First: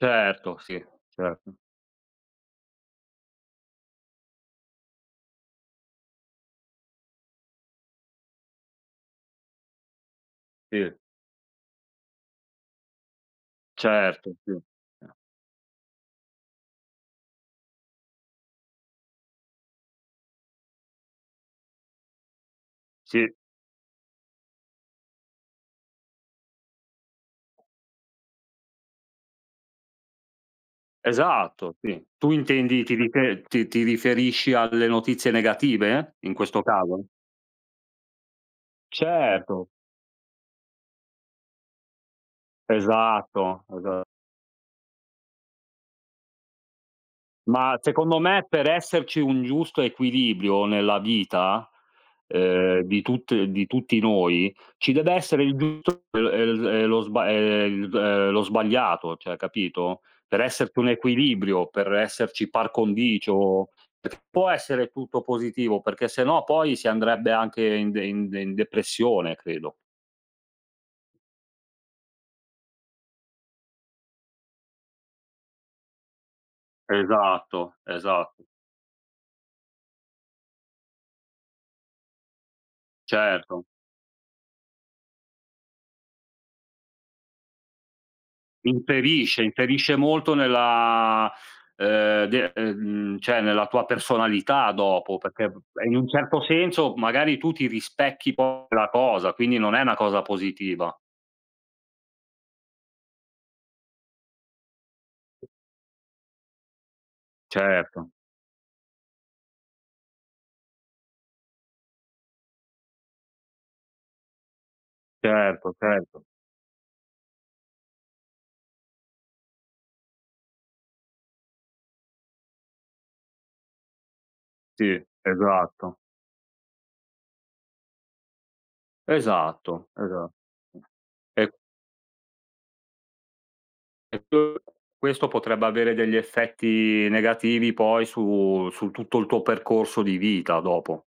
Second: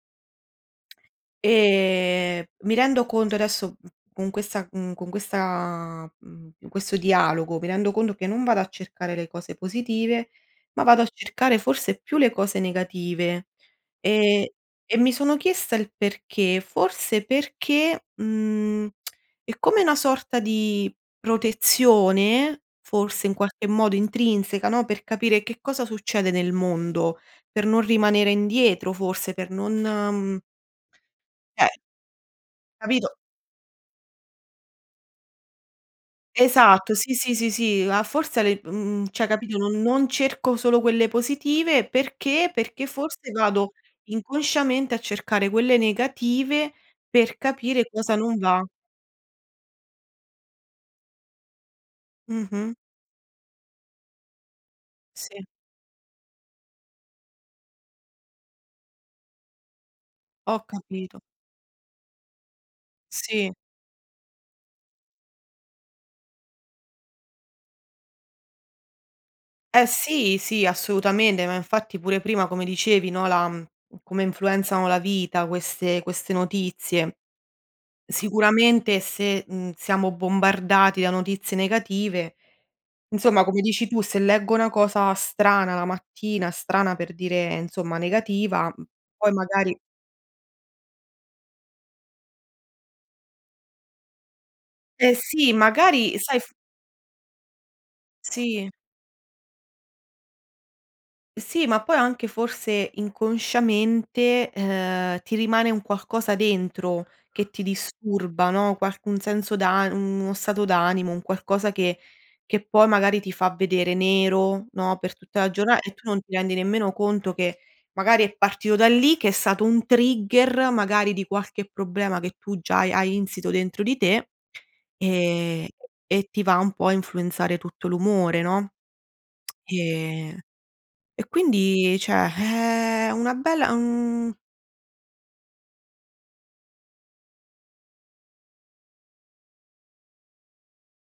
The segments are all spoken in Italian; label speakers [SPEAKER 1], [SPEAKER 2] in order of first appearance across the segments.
[SPEAKER 1] Certo, sì, certo.
[SPEAKER 2] Ehm, mi rendo conto, adesso, mhmm, con questa mhmm, con questa mhmm, in questo dialogo, mi rendo conto che non vado a cercare le cose positive, ma
[SPEAKER 1] Sì.
[SPEAKER 2] vado a cercare forse più le cose negative.
[SPEAKER 1] Certo,
[SPEAKER 2] E
[SPEAKER 1] sì.
[SPEAKER 2] e mi sono chiesta il perché, forse perché, mhmm, è come una sorta di protezione, forse,
[SPEAKER 1] Sì.
[SPEAKER 2] in qualche modo intrinseca, no, per capire che cosa succede nel mondo, per non rimanere indietro, forse, per non Eh.
[SPEAKER 1] Esatto, sì. Tu intendi, ti
[SPEAKER 2] Capito
[SPEAKER 1] rife ti ti riferisci alle notizie negative in questo
[SPEAKER 2] Esatto,
[SPEAKER 1] caso?
[SPEAKER 2] sì, sì, sì, sì. A forse a le mhmm, cioè, capito,
[SPEAKER 1] Certo.
[SPEAKER 2] non non cerco solo quelle positive, perché, perché forse
[SPEAKER 1] Esatto,
[SPEAKER 2] vado
[SPEAKER 1] esa
[SPEAKER 2] inconsciamente, a cercare quelle negative per
[SPEAKER 1] Ma,
[SPEAKER 2] capire cosa
[SPEAKER 1] secondo
[SPEAKER 2] non
[SPEAKER 1] me
[SPEAKER 2] va.
[SPEAKER 1] per esserci un giusto equilibrio, nella vita,
[SPEAKER 2] Mh-mh.
[SPEAKER 1] ehm, di tutt di tutti noi, ci dev'essere
[SPEAKER 2] Sì.
[SPEAKER 1] il giusto e l e l e l [unintelligible] uhm, lo sbagliato, cioè capito? Per
[SPEAKER 2] Ho
[SPEAKER 1] esserci un
[SPEAKER 2] capito.
[SPEAKER 1] equilibrio, per esserci par
[SPEAKER 2] Sì.
[SPEAKER 1] condicio. Può essere tutto positivo, perché se no poi si andrebbe anche in de in de in depressione, credo.
[SPEAKER 2] Eh, sì, sì, assolutamente. Ma infatti pure prima, come dicevi, no, la mhmm, come influenzano la vita queste queste notizie.
[SPEAKER 1] Esatto, esa
[SPEAKER 2] Sicuramente se, mhmm, siamo bombardati da notizie negative, insomma come
[SPEAKER 1] Certo.
[SPEAKER 2] dici tu, se leggo una cosa strana la mattina strana per dire, insomma, negativa, mhmm, poi
[SPEAKER 1] Inferisce,
[SPEAKER 2] magari
[SPEAKER 1] inferisce molto nella, uhm, de ehm, mhmm, cioè, nella tua personalità
[SPEAKER 2] Eh,
[SPEAKER 1] dopo, perché
[SPEAKER 2] sì,
[SPEAKER 1] p è in un
[SPEAKER 2] magari sai
[SPEAKER 1] certo
[SPEAKER 2] f
[SPEAKER 1] senso, magari tu ti rispecchi poi
[SPEAKER 2] Sì.
[SPEAKER 1] quella cosa, quindi non è una cosa positiva.
[SPEAKER 2] Sì, ma poi anche forse inconsciamente, uhm, ti rimane un qualcosa dentro che ti
[SPEAKER 1] Certo.
[SPEAKER 2] disturba, no, qualc un senso d'an mhmm, uno stato d'animo, un qualcosa che che poi magari ti fa vedere nero, no, per tutta la
[SPEAKER 1] Certo,
[SPEAKER 2] giorna e tu non
[SPEAKER 1] certo.
[SPEAKER 2] ti rendi nemmeno conto che magari è partito da lì, che è stato un trigger magari di qualche problema, che tu già hai hai insito dentro di te,
[SPEAKER 1] Sì,
[SPEAKER 2] ehm,
[SPEAKER 1] esatto.
[SPEAKER 2] e ti va un po' a influenzare tutto l'umore, no,
[SPEAKER 1] Esatto, esa
[SPEAKER 2] e e
[SPEAKER 1] E
[SPEAKER 2] quindi, cioè, è una bella un
[SPEAKER 1] [unintelligible] questo potrebbe avere degli effetti negativi, poi su su tutto il tuo percorso di vita dopo.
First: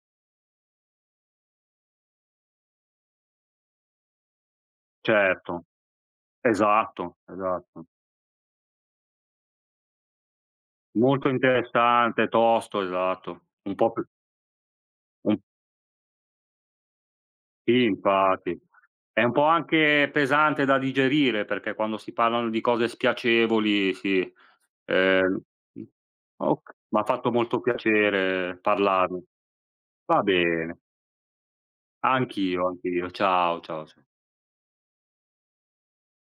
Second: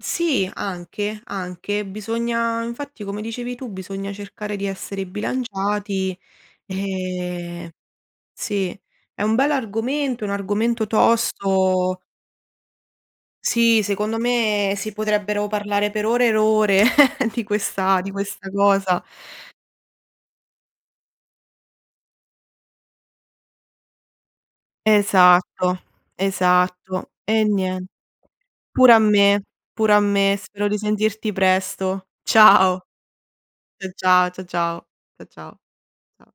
[SPEAKER 2] Sì, anche, anche. Bisogna infatti, come dicevi tu, bisogna cercare di essere
[SPEAKER 1] Certo.
[SPEAKER 2] bilanciati.
[SPEAKER 1] Esatto,
[SPEAKER 2] E,
[SPEAKER 1] esatto.
[SPEAKER 2] sì. È un bell'argomento, un argomento
[SPEAKER 1] Molto
[SPEAKER 2] tosto.
[SPEAKER 1] interessante, tosto, esatto. Un
[SPEAKER 2] Sì,
[SPEAKER 1] po' p
[SPEAKER 2] secondo me si
[SPEAKER 1] Un
[SPEAKER 2] potrebbero parlare per ore e r ore di
[SPEAKER 1] Sì,
[SPEAKER 2] questa di questa
[SPEAKER 1] infatti.
[SPEAKER 2] cosa.
[SPEAKER 1] È un po' anche pesante da digerire, perché quando si parlano di cose spiacevoli sì. Ehm,
[SPEAKER 2] Esatto,
[SPEAKER 1] mhmm, ok m'ha
[SPEAKER 2] esatto.
[SPEAKER 1] fatto
[SPEAKER 2] E
[SPEAKER 1] molto
[SPEAKER 2] nie
[SPEAKER 1] piacere
[SPEAKER 2] pure a
[SPEAKER 1] parlarne.
[SPEAKER 2] me, pure a
[SPEAKER 1] Va
[SPEAKER 2] me. Spero
[SPEAKER 1] bene.
[SPEAKER 2] di sentirti presto.
[SPEAKER 1] Anch'io,
[SPEAKER 2] Ciao.
[SPEAKER 1] anch'io. Ciao, ciao,
[SPEAKER 2] Cia
[SPEAKER 1] ciao.
[SPEAKER 2] ciao, cia ciao, cia ciao. Ciao.